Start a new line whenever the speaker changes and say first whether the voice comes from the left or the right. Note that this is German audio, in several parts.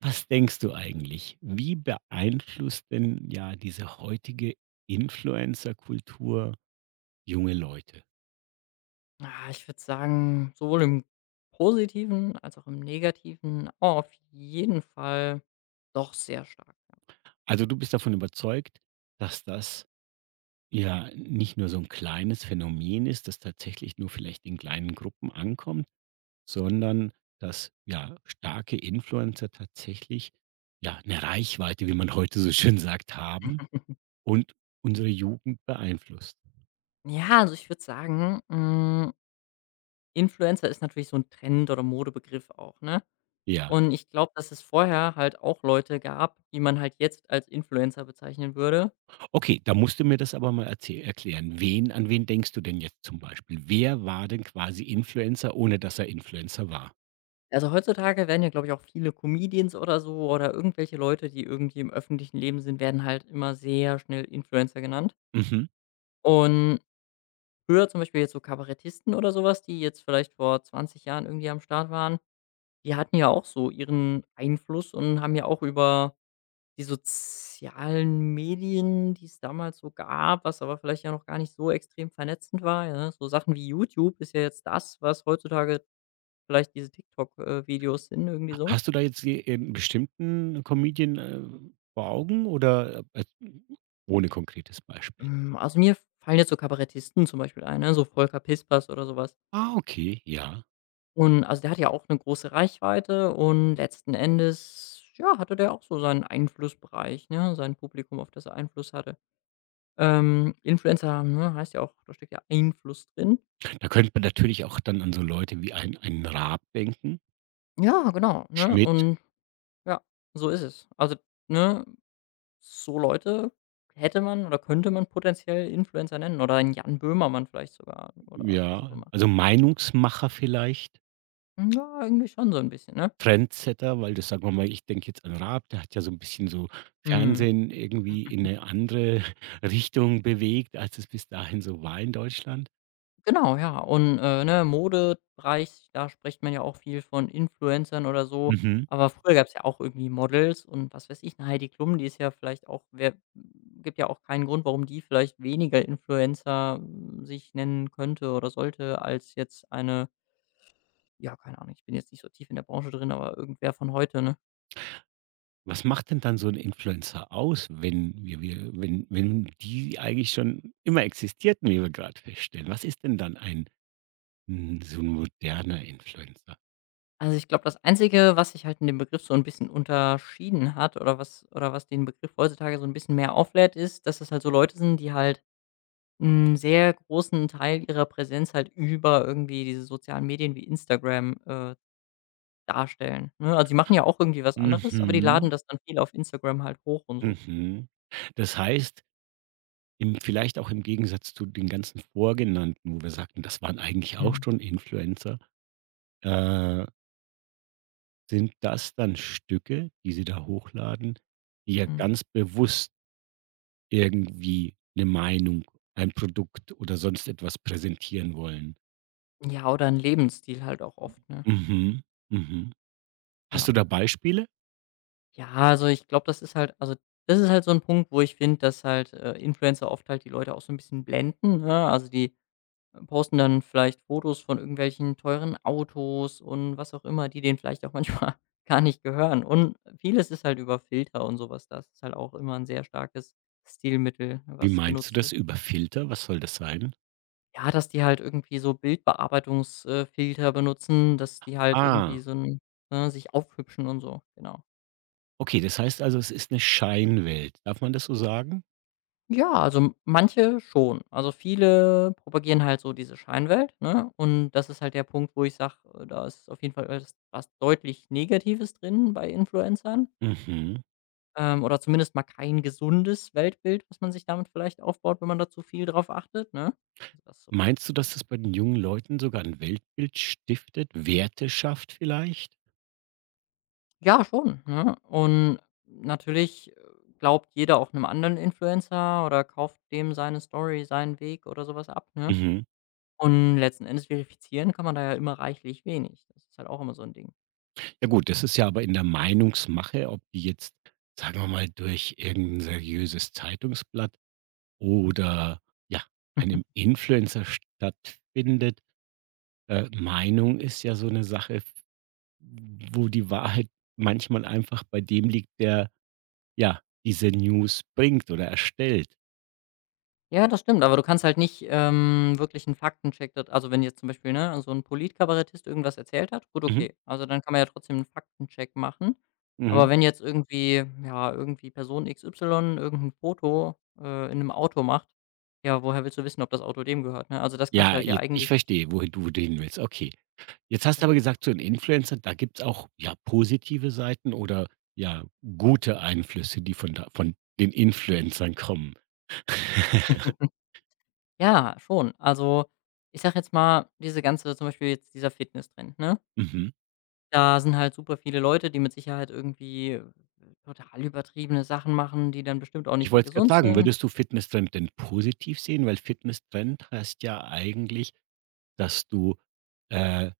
right: Was denkst du eigentlich? Wie beeinflusst denn ja diese heutige Influencer-Kultur junge Leute?
left: Ich würde sagen, sowohl im Positiven als auch im Negativen auf jeden Fall doch sehr stark.
right: Also du bist davon überzeugt, dass das ja nicht nur so ein kleines Phänomen ist, das tatsächlich nur vielleicht in kleinen Gruppen ankommt, sondern dass ja starke Influencer tatsächlich ja eine Reichweite, wie man heute so schön sagt, haben und unsere Jugend beeinflusst.
left: Ja, ja, also ich würde sagen, Influencer ist natürlich so ein Trend oder Modebegriff auch, ne?
right: Ja.
left: Und ich glaube, dass es vorher halt auch Leute gab, die man halt jetzt als Influencer bezeichnen würde.
right: Okay, da musst du mir das aber mal erzäh erklären. Wen an wen denkst du denn jetzt zum Beispiel? Wer war denn quasi Influencer, ohne dass er Influencer war?
left: Also, heutzutage werden ja, glaube ich, auch viele Comedians oder so oder irgendwelche Leute, die irgendwie im öffentlichen Leben sind, werden halt immer sehr schnell Influencer genannt.
right: Mhm.
left: Und früher zum Beispiel jetzt so Kabarettisten oder sowas, die jetzt vielleicht vor 20 Jahren irgendwie am Start waren, die hatten ja auch so ihren Einfluss und haben ja auch über die sozialen Medien, die es damals so gab, was aber vielleicht ja noch gar nicht so extrem vernetzend war, ja, so Sachen wie YouTube ist ja jetzt das, was heutzutage vielleicht diese TikTok Videos sind irgendwie
right: Ha
left: so.
right: hast du da jetzt je 'n bestimmten Comedian, vor Augen oder, ohne konkretes Beispiel?
left: Also, mir fallen jetzt so Kabarettisten zum Beispiel ein, ne, so Volker Pispers oder sowas.
right: Ah, okay, ja.
left: Und also, der hat ja auch eine große Reichweite und letzten Endes, ja, hatte der auch so seinen Einflussbereich, ne, sein Publikum, auf das er Einfluss hatte. Influencer, ne, heißt ja auch, da steckt ja Einfluss drin.
right: Da könnte man natürlich auch dann an so Leute wie einen Raab denken,
left: Ja, genau, ne?
right: Schmidt,
left: Und ja, so ist es. Also, ne, so Leute hätte man oder könnte man potenziell Influencer nennen oder einen Jan Böhmermann vielleicht sogar oder was auch
right: ja,
left: immer.
right: also Meinungsmacher vielleicht.
left: Ja, irgendwie schon so ein bisschen, ne?
right: Trendsetter, weil das sagen wir mal, ich denke jetzt an Raab, der hat ja so ein bisschen so
left: Mhm.
right: Fernsehen irgendwie in eine andere Richtung bewegt, als es bis dahin so war in Deutschland.
left: Genau, ja. Und, ne, Modebereich, da spricht man ja auch viel von Influencern oder so.
right: Mhm.
left: Aber früher gab es ja auch irgendwie Models und was weiß ich, 'ne Heidi Klum, die ist ja vielleicht auch wer gibt ja auch keinen Grund, warum die vielleicht weniger Influencer, sich nennen könnte oder sollte als jetzt eine ja, keine Ahnung, ich bin jetzt nicht so tief in der Branche drin, aber irgendwer von heute, ne?
right: Was macht denn dann so ein Influencer aus, wenn wir wir wenn wenn die eigentlich schon immer existierten, wie wir gerade feststellen? Was ist denn dann so 'n moderner Influencer?
left: Also, ich glaube, das Einzige, was sich halt in dem Begriff so ein bisschen unterschieden hat oder was den Begriff heutzutage so ein bisschen mehr auflädt, ist, dass es halt so Leute sind, die halt einen sehr großen Teil ihrer Präsenz halt über irgendwie diese sozialen Medien wie Instagram darstellen, ne? Also, die machen ja auch irgendwie was anderes, aber die laden
right: Mhm,
left: das dann viel auf Instagram halt hoch und so.
right: mhm. Das heißt, im vielleicht auch im Gegensatz zu den ganzen vorgenannten, wo wir sagten, das waren eigentlich auch
left: Mhm,
right: schon Influencer. Äh, Sind das dann Stücke, die Sie da hochladen, die ja
left: mhm.
right: ganz bewusst irgendwie 'ne Meinung, ein Produkt oder sonst etwas präsentieren wollen?
left: Ja, oder ein Lebensstil halt auch oft, ne?
right: Mhm, mhm.
left: Ja.
right: Hast du da Beispiele?
left: Ja, also, ich glaube, das ist halt also, das ist halt so ein Punkt, wo ich finde, dass halt Influencer oft halt die Leute auch so ein bisschen blenden, ne? Also, die posten dann vielleicht Fotos von irgendwelchen teuren Autos und was auch immer, die denen vielleicht auch manchmal gar nicht gehören. Und vieles ist halt über Filter und so was. Das ist halt auch immer ein sehr starkes Stilmittel,
right: Wie
left: was
right: meinst du
left: genutzt wird.
right: das? Über Filter? Was soll das sein?
left: Ja, dass die halt irgendwie so Bildbearbeitungsfilter benutzen, dass die halt irgendwie
right: Ah,
left: so 'n ne, sich aufhübschen und so, genau.
right: okay, das heißt also, es ist 'ne Scheinwelt. Darf man das so sagen?
left: Ja, also manche schon. Also viele propagieren halt so diese Scheinwelt, ne? Und das ist halt der Punkt, wo ich sage da ist auf jeden Fall was was deutlich Negatives drin bei Influencern.
right: Mhm.
left: Oder zumindest mal kein gesundes Weltbild, was man sich damit vielleicht aufbaut, wenn man da zu viel drauf achtet, ne? Also, das so.
right: Meinst du, dass das bei den jungen Leuten sogar 'n Weltbild stiftet, Werte schafft vielleicht?
left: Ja, schon, ne? Und natürlich glaubt jeder auch einem anderen Influencer oder kauft dem seine Story, seinen Weg oder sowas ab, ne?
right: Mhm.
left: Und letzten Endes verifizieren kann man da ja immer reichlich wenig. Das ist halt auch immer so ein Ding.
right: Ja gut, das ist ja aber in der Meinungsmache, ob die jetzt, sagen wir mal, durch irgendein seriöses Zeitungsblatt oder, ja, einem Influencer stattfindet. Meinung ist ja so eine Sache, f wo die Wahrheit manchmal einfach bei dem liegt, der, ja, diese News bringt oder erstellt.
left: Ja, das stimmt, aber du kannst halt nicht wirklich einen Faktencheck da also, wenn jetzt zum Beispiel, ne, so ein Politkabarettist irgendwas erzählt hat, gut,
right: Mhm,
left: okay. Also, dann kann man ja trotzdem einen Faktencheck machen. Aber
right: mhm.
left: wenn jetzt irgendwie ja, irgendwie Person XY irgend 'n Foto in einem Auto macht, ja, woher willst du wissen, ob das Auto dem gehört, ne? Also, das kannst du
right: Ja,
left: halt ja
right: jetzt ich
left: eigentlich
right: verstehe, wohin du d hin willst. Okay. Jetzt hast du aber
left: genau.
right: gesagt, so 'n Influencer, da gibt's auch, ja, positive Seiten oder, ja, gute Einflüsse, die von den Influencern kommen.
left: Ja, schon. Also, ich sage jetzt mal, diese ganze zum Beispiel jetzt dieser Fitnesstrend, ne?
right: Mhm.
left: Da sind halt super viele Leute, die mit Sicherheit irgendwie total übertriebene Sachen machen, die dann bestimmt auch
right: Ich
left: nicht mehr
right: wollte es grad
left: gesund
right: sagen,
left: sind.
right: würdest du Fitnesstrend denn positiv sehen? Weil Fitnesstrend heißt ja eigentlich, dass du, äh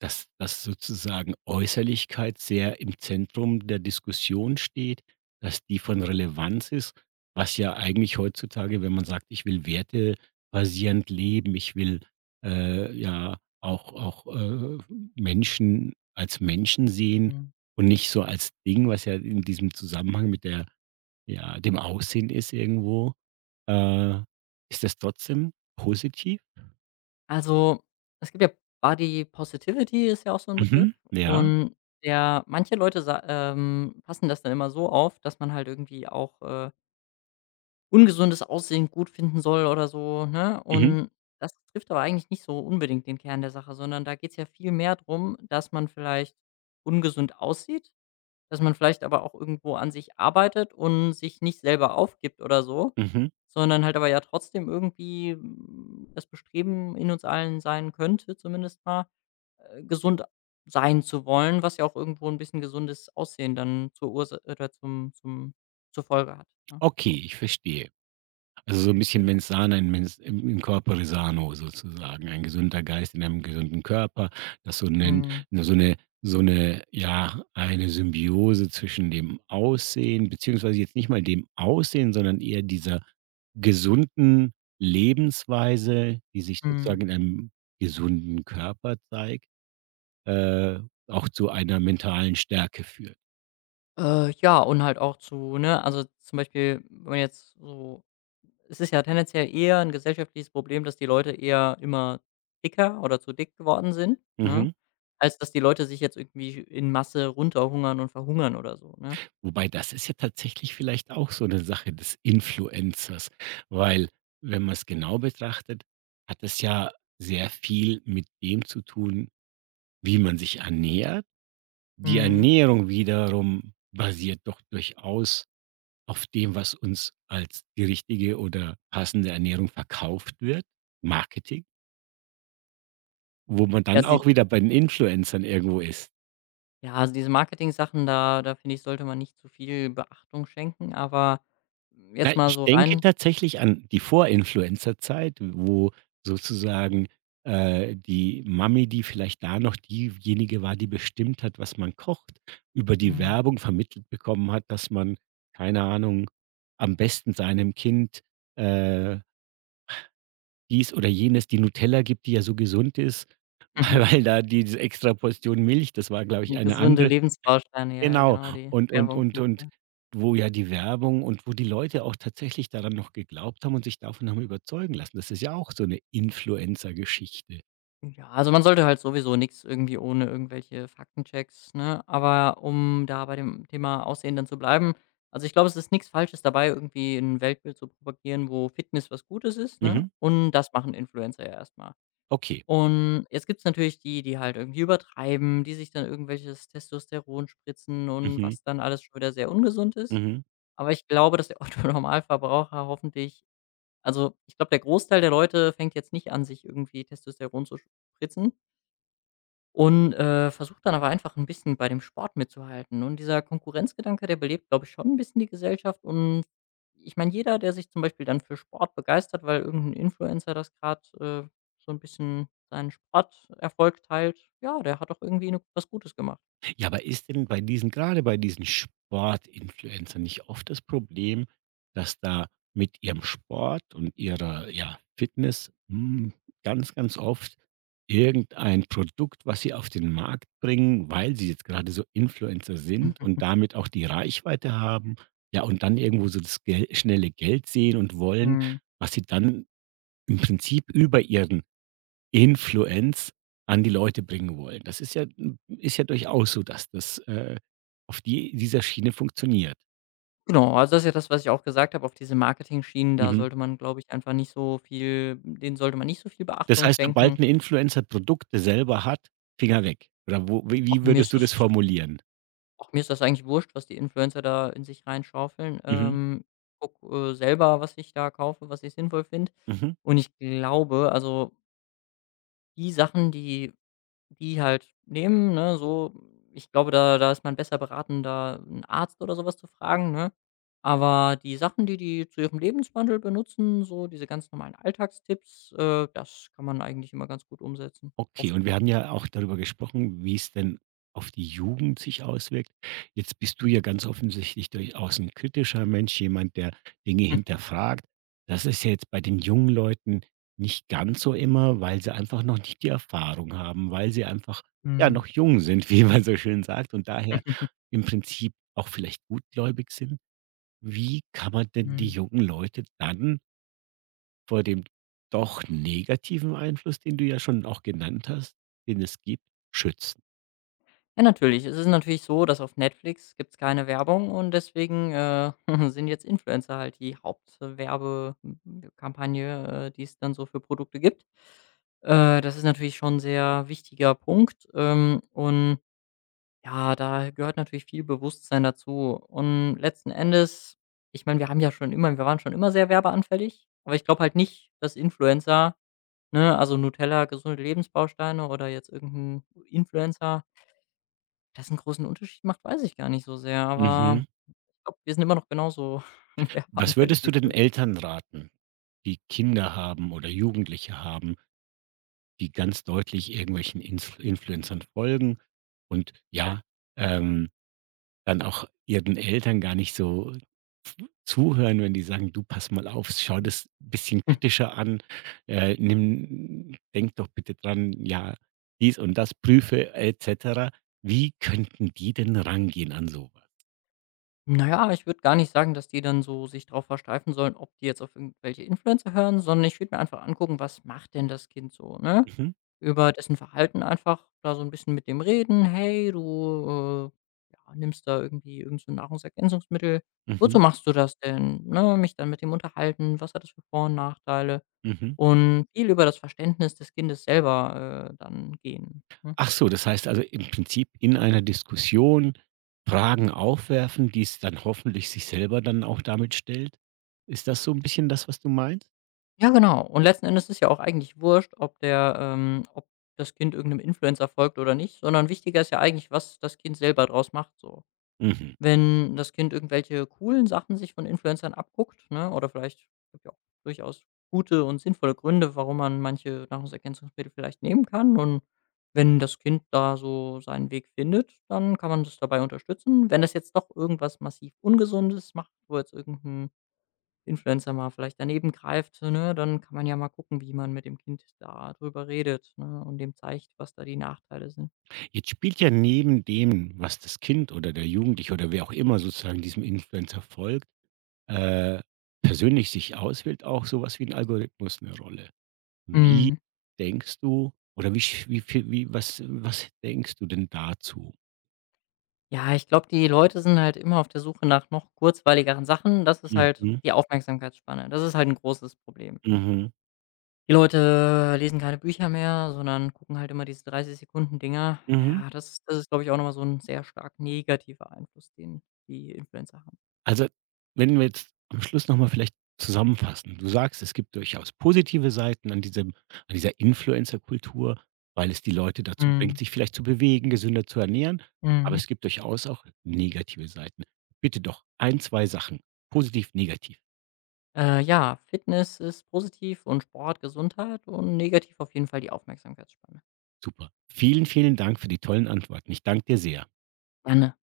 right: Dass dass sozusagen Äußerlichkeit sehr im Zentrum der Diskussion steht, dass die von Relevanz ist, was ja eigentlich heutzutage, wenn man sagt: „Ich will wertebasierend leben, ich will, ja auch, Menschen als Menschen sehen
left: Mhm.
right: und nicht so als Ding", was ja in diesem Zusammenhang mit der ja, dem Aussehen ist irgendwo. Äh, Ist das trotzdem positiv?
left: Also, es gibt ja Body Positivity ist ja auch so 'n
right: Mhm.
left: Begriff
right: Ja.
left: und der manche Leute sa passen das dann immer so auf, dass man halt irgendwie auch ungesundes Aussehen gut finden soll oder so, ne?
right: Mhm.
left: Und das trifft aber eigentlich nicht so unbedingt den Kern der Sache, sondern da geht's ja viel mehr drum, dass man vielleicht ungesund aussieht. Dass man vielleicht aber auch irgendwo an sich arbeitet und sich nicht selber aufgibt oder so,
right: Mhm.
left: sondern halt aber ja trotzdem irgendwie, das Bestreben in uns allen sein könnte zumindest mal, gesund sein zu wollen, was ja auch irgendwo ein bisschen gesundes Aussehen dann zur Ursa oder zum zum zur Folge hat, ne? So,
right: Okay, ich verstehe. Also, so ein bisschen
left: genau.
right: mens sana in mens in corpore sano sozusagen. Ein gesunder Geist in einem gesunden Körper, das so 'nen
left: Mhm,
right: so eine eine Symbiose zwischen dem Aussehen beziehungsweise jetzt nicht mal dem Aussehen, sondern eher dieser gesunden Lebensweise, die sich
left: mhm.
right: sozusagen in einem gesunden Körper zeigt, äh, auch zu einer mentalen Stärke führt.
left: Ja, und halt auch zu ne, also, zum Beispiel, wenn man jetzt so es ist ja tendenziell eher ein gesellschaftliches Problem, dass die Leute eher immer dicker oder zu dick geworden sind, ne,
right: Mhm.
left: als dass die Leute sich jetzt irgendwie in Masse runterhungern und verhungern oder so, ne?
right: Wobei das ist ja tatsächlich vielleicht auch so eine Sache des Influencers, weil wenn man es genau betrachtet, hat es ja sehr viel mit dem zu tun, wie man sich ernährt. Die
left: Mhm.
right: Ernährung wiederum basiert doch durchaus auf dem, was uns als die richtige oder passende Ernährung verkauft wird, Marketing, wo man
left: Ja,
right: dann
left: sie
right: auch wieder bei den Influencern irgendwo ist.
left: ja, also diese Marketing-Sachen da finde ich, sollte man nicht zu viel Beachtung schenken, aber
right: Ja,
left: jetzt mal
right: ich
left: so
right: denke
left: rein
right: tatsächlich an die Vor-Influencer-Zeit, wo sozusagen, die Mami, die vielleicht da noch diejenige war, die bestimmt hat, was man kocht, über die
left: mhm.
right: Werbung vermittelt bekommen hat, dass man, keine Ahnung, am besten seinem Kind, äh, dies oder jenes die Nutella gibt, die ja so gesund ist, weil da diese extra Portion Milch das war, glaube ich, eine
left: Gesunde
right: andere.
left: Lebensbausteine, ja, ja,
right: Genau.
left: genau, die
right: Und und
left: Werbung
right: und
left: von
right: und
left: früher.
right: wo ja die Werbung und wo die Leute auch tatsächlich daran noch geglaubt haben und sich davon haben überzeugen lassen. Das ist ja auch so eine Influencer-Geschichte.
left: Ja, also man sollte halt sowieso nichts irgendwie ohne irgendwelche Faktenchecks, ne? Aber um da bei dem Thema Aussehen dann zu bleiben, also ich glaube, es ist nichts Falsches dabei, irgendwie ein Weltbild zu propagieren, wo Fitness was Gutes ist, ne?
right: Mhm.
left: Und das machen Influencer ja erstmal.
right: Okay.
left: Und jetzt gibt's natürlich die, die halt irgendwie übertreiben, die sich dann irgendwelches Testosteron spritzen und
right: Mhm.
left: was dann alles schon wieder sehr ungesund ist.
right: Mhm.
left: Aber ich glaube, dass der Otto-Normalverbraucher hoffentlich also ich glaube, der Großteil der Leute fängt jetzt nicht an, sich irgendwie Testosteron zu spritzen. Und versuche dann aber einfach ein bisschen bei dem Sport mitzuhalten. Und dieser Konkurrenzgedanke, der belebt, glaube ich, schon ein bisschen die Gesellschaft. Und ich meine, jeder, der sich zum Beispiel dann für Sport begeistert, weil irgendein Influencer das gerade so ein bisschen seinen Sporterfolg teilt, ja, der hat doch irgendwie 'ne was Gutes gemacht.
right: Ja, aber ist denn bei diesen gerade bei diesen Sportinfluencern nicht oft das Problem, dass da mit ihrem Sport und ihrer, ja, Fitness, ganz, ganz oft irgendein Produkt, was sie auf den Markt bringen, weil sie jetzt gerade so Influencer sind und damit auch die Reichweite haben, ja, und dann irgendwo so das Gel schnelle Geld sehen und wollen,
left: Mhm.
right: was sie dann im Prinzip über ihren Influenz an die Leute bringen wollen. Das ist ja durchaus so, dass das, auf dieser Schiene funktioniert.
left: Genau, also, das ist ja das, was ich auch gesagt habe, auf diese Marketing-Schienen, da
right: Mhm.
left: sollte man, glaube ich, einfach nicht so viel denen sollte man nicht so viel
right: Das
left: Beachtung
right: heißt,
left: schenken.
right: sobald ein Influencer Produkte selber hat, Finger weg. Oder wo wie
left: Auch
right: wie
left: mir
right: würdest
left: ist
right: du
left: das
right: das formulieren?
left: ach, mir ist das eigentlich wurscht, was die Influencer da in sich reinschaufeln.
right: Mhm.
left: Guck selber, was ich da kaufe, was ich sinnvoll finde.
right: Mhm.
left: Und ich glaube, also die Sachen, die die halt nehmen, ne, so, ich glaube, da ist man besser beraten, da einen Arzt oder sowas zu fragen, ne? Aber die Sachen, die die zu ihrem Lebenswandel benutzen, so diese ganz normalen Alltagstipps das kann man eigentlich immer ganz gut umsetzen.
right: Okay,
left: Oft.
right: und wir haben ja auch darüber gesprochen, wie es denn auf die Jugend sich auswirkt. Jetzt bist du ja ganz offensichtlich durchaus ein kritischer Mensch, jemand, der Dinge hinterfragt. Das ist ja jetzt bei den jungen Leuten nicht ganz so immer, weil sie einfach noch nicht die Erfahrung haben, weil sie einfach, ja,
left: Mhm.
right: noch jung sind, wie man so schön sagt und daher im Prinzip auch vielleicht gutgläubig sind. Wie kann man denn die jungen Leute dann vor dem doch negativen Einfluss, den du ja schon auch genannt hast, den es gibt, schützen?
left: Ja, natürlich. Es ist natürlich so, dass auf Netflix gibt es keine Werbung und deswegen sind jetzt Influencer halt die Hauptwerbekampagne die es dann so für Produkte gibt. Das ist natürlich schon 'n sehr wichtiger Punkt und ja, da gehört natürlich viel Bewusstsein dazu. Und letzten Endes ich meine, wir haben ja schon immer wir waren schon immer sehr werbeanfällig, aber ich glaube halt nicht, dass Influencer, ne also Nutella, gesunde Lebensbausteine oder jetzt irgendein Influencer das einen großen Unterschied macht, weiß ich gar nicht so sehr, aber
right: Mhm.
left: ich glaube, wir sind immer noch genauso
right: Was
left: werbeanfällig
right: würdest du
left: wie
right: den
left: früher.
right: Eltern raten, die Kinder haben oder Jugendliche haben, die ganz deutlich irgendwelchen Influencern folgen und ja, ähm dann auch ihren Eltern gar nicht so zu zuhören, wenn die sagen: „Du, pass mal auf, schau das ein bisschen
left: Hm,
right: kritischer an, nimm denk doch bitte dran, ja, dies und das prüfe et cetera." Wie könnten die denn rangehen an so was?
left: na ja, ich würde gar nicht sagen, dass die dann so sich drauf versteifen sollen, ob die jetzt auf irgendwelche Influencer hören, sondern ich würde mir einfach angucken, was macht denn das Kind so, ne?
right: Mhm,
left: Über dessen Verhalten einfach da so ein bisschen mit dem reden: „Hey, du ja, nimmst da irgendwie irgend so 'n Nahrungsergänzungsmittel.
right: mhm,
left: Wozu machst du das denn?" Ne, mich dann mit dem unterhalten, was hat das für Vor und Nachteile?
right: mhm.
left: Und viel über das Verständnis des Kindes selber dann gehen, ne?
right: Ach so, das heißt also im Prinzip in einer Diskussion Fragen aufwerfen, die es dann hoffentlich sich selber dann auch damit stellt? Ist das so ein bisschen das, was du meinst?
left: Ja, genau. Und letzten Endes ist ja auch eigentlich wurscht, ob der ob das Kind irgendeinem Influencer folgt oder nicht, sondern wichtiger ist ja eigentlich, was das Kind selber draus macht so.
right: Mhm.
left: Wenn das Kind irgendwelche coolen Sachen sich von Influencern abguckt, ne, oder vielleicht gibt ja auch durchaus gute und sinnvolle Gründe, warum man manche Nahrungsergänzungsmittel vielleicht nehmen kann. Und wenn das Kind da so seinen Weg findet, dann kann man das dabei unterstützen. Wenn das jetzt doch irgendwas massiv Ungesundes macht, wo jetzt irgendein Influencer mal vielleicht daneben greift, ne, dann kann man ja mal gucken, wie man mit dem Kind da drüber redet, ne, und dem zeigt, was da die Nachteile sind.
right: Jetzt spielt ja neben dem, was das Kind oder der Jugendliche oder wer auch immer sozusagen diesem Influencer folgt, äh, persönlich sich auswählt, auch sowas wie ein Algorithmus eine Rolle. Wie
left: Mhm.
right: denkst du oder wie sch wie viel wie was was denkst du denn dazu?
left: Ja, ich glaube, die Leute sind halt immer auf der Suche nach noch kurzweiligeren Sachen. Das ist halt
right: Mhm.
left: die Aufmerksamkeitsspanne. Das ist halt ein großes Problem.
right: Mhm.
left: Die Leute lesen keine Bücher mehr, sondern gucken halt immer diese 30 Sekunden Dinger.
right: Mhm.
left: Ja, das das ist, glaube ich, auch nochmal so ein sehr stark negativer Einfluss, den die Influencer haben.
right: Also, wenn wir jetzt am Schluss noch mal vielleicht zusammenfassen. Du sagst, es gibt durchaus positive Seiten an dieser Influencer-Kultur, weil es die Leute dazu bringt,
left: Mhm,
right: sich vielleicht zu bewegen, gesünder zu ernähren, aber
left: mhm.
right: es gibt durchaus auch negative Seiten. Bitte doch ein, 2 Sachen, positiv, negativ.
left: Ja, Fitness ist positiv und Sport, Gesundheit und negativ auf jeden Fall die Aufmerksamkeitsspanne.
right: Super. Vielen, vielen Dank für die tollen Antworten. Ich danke dir sehr.
left: Dann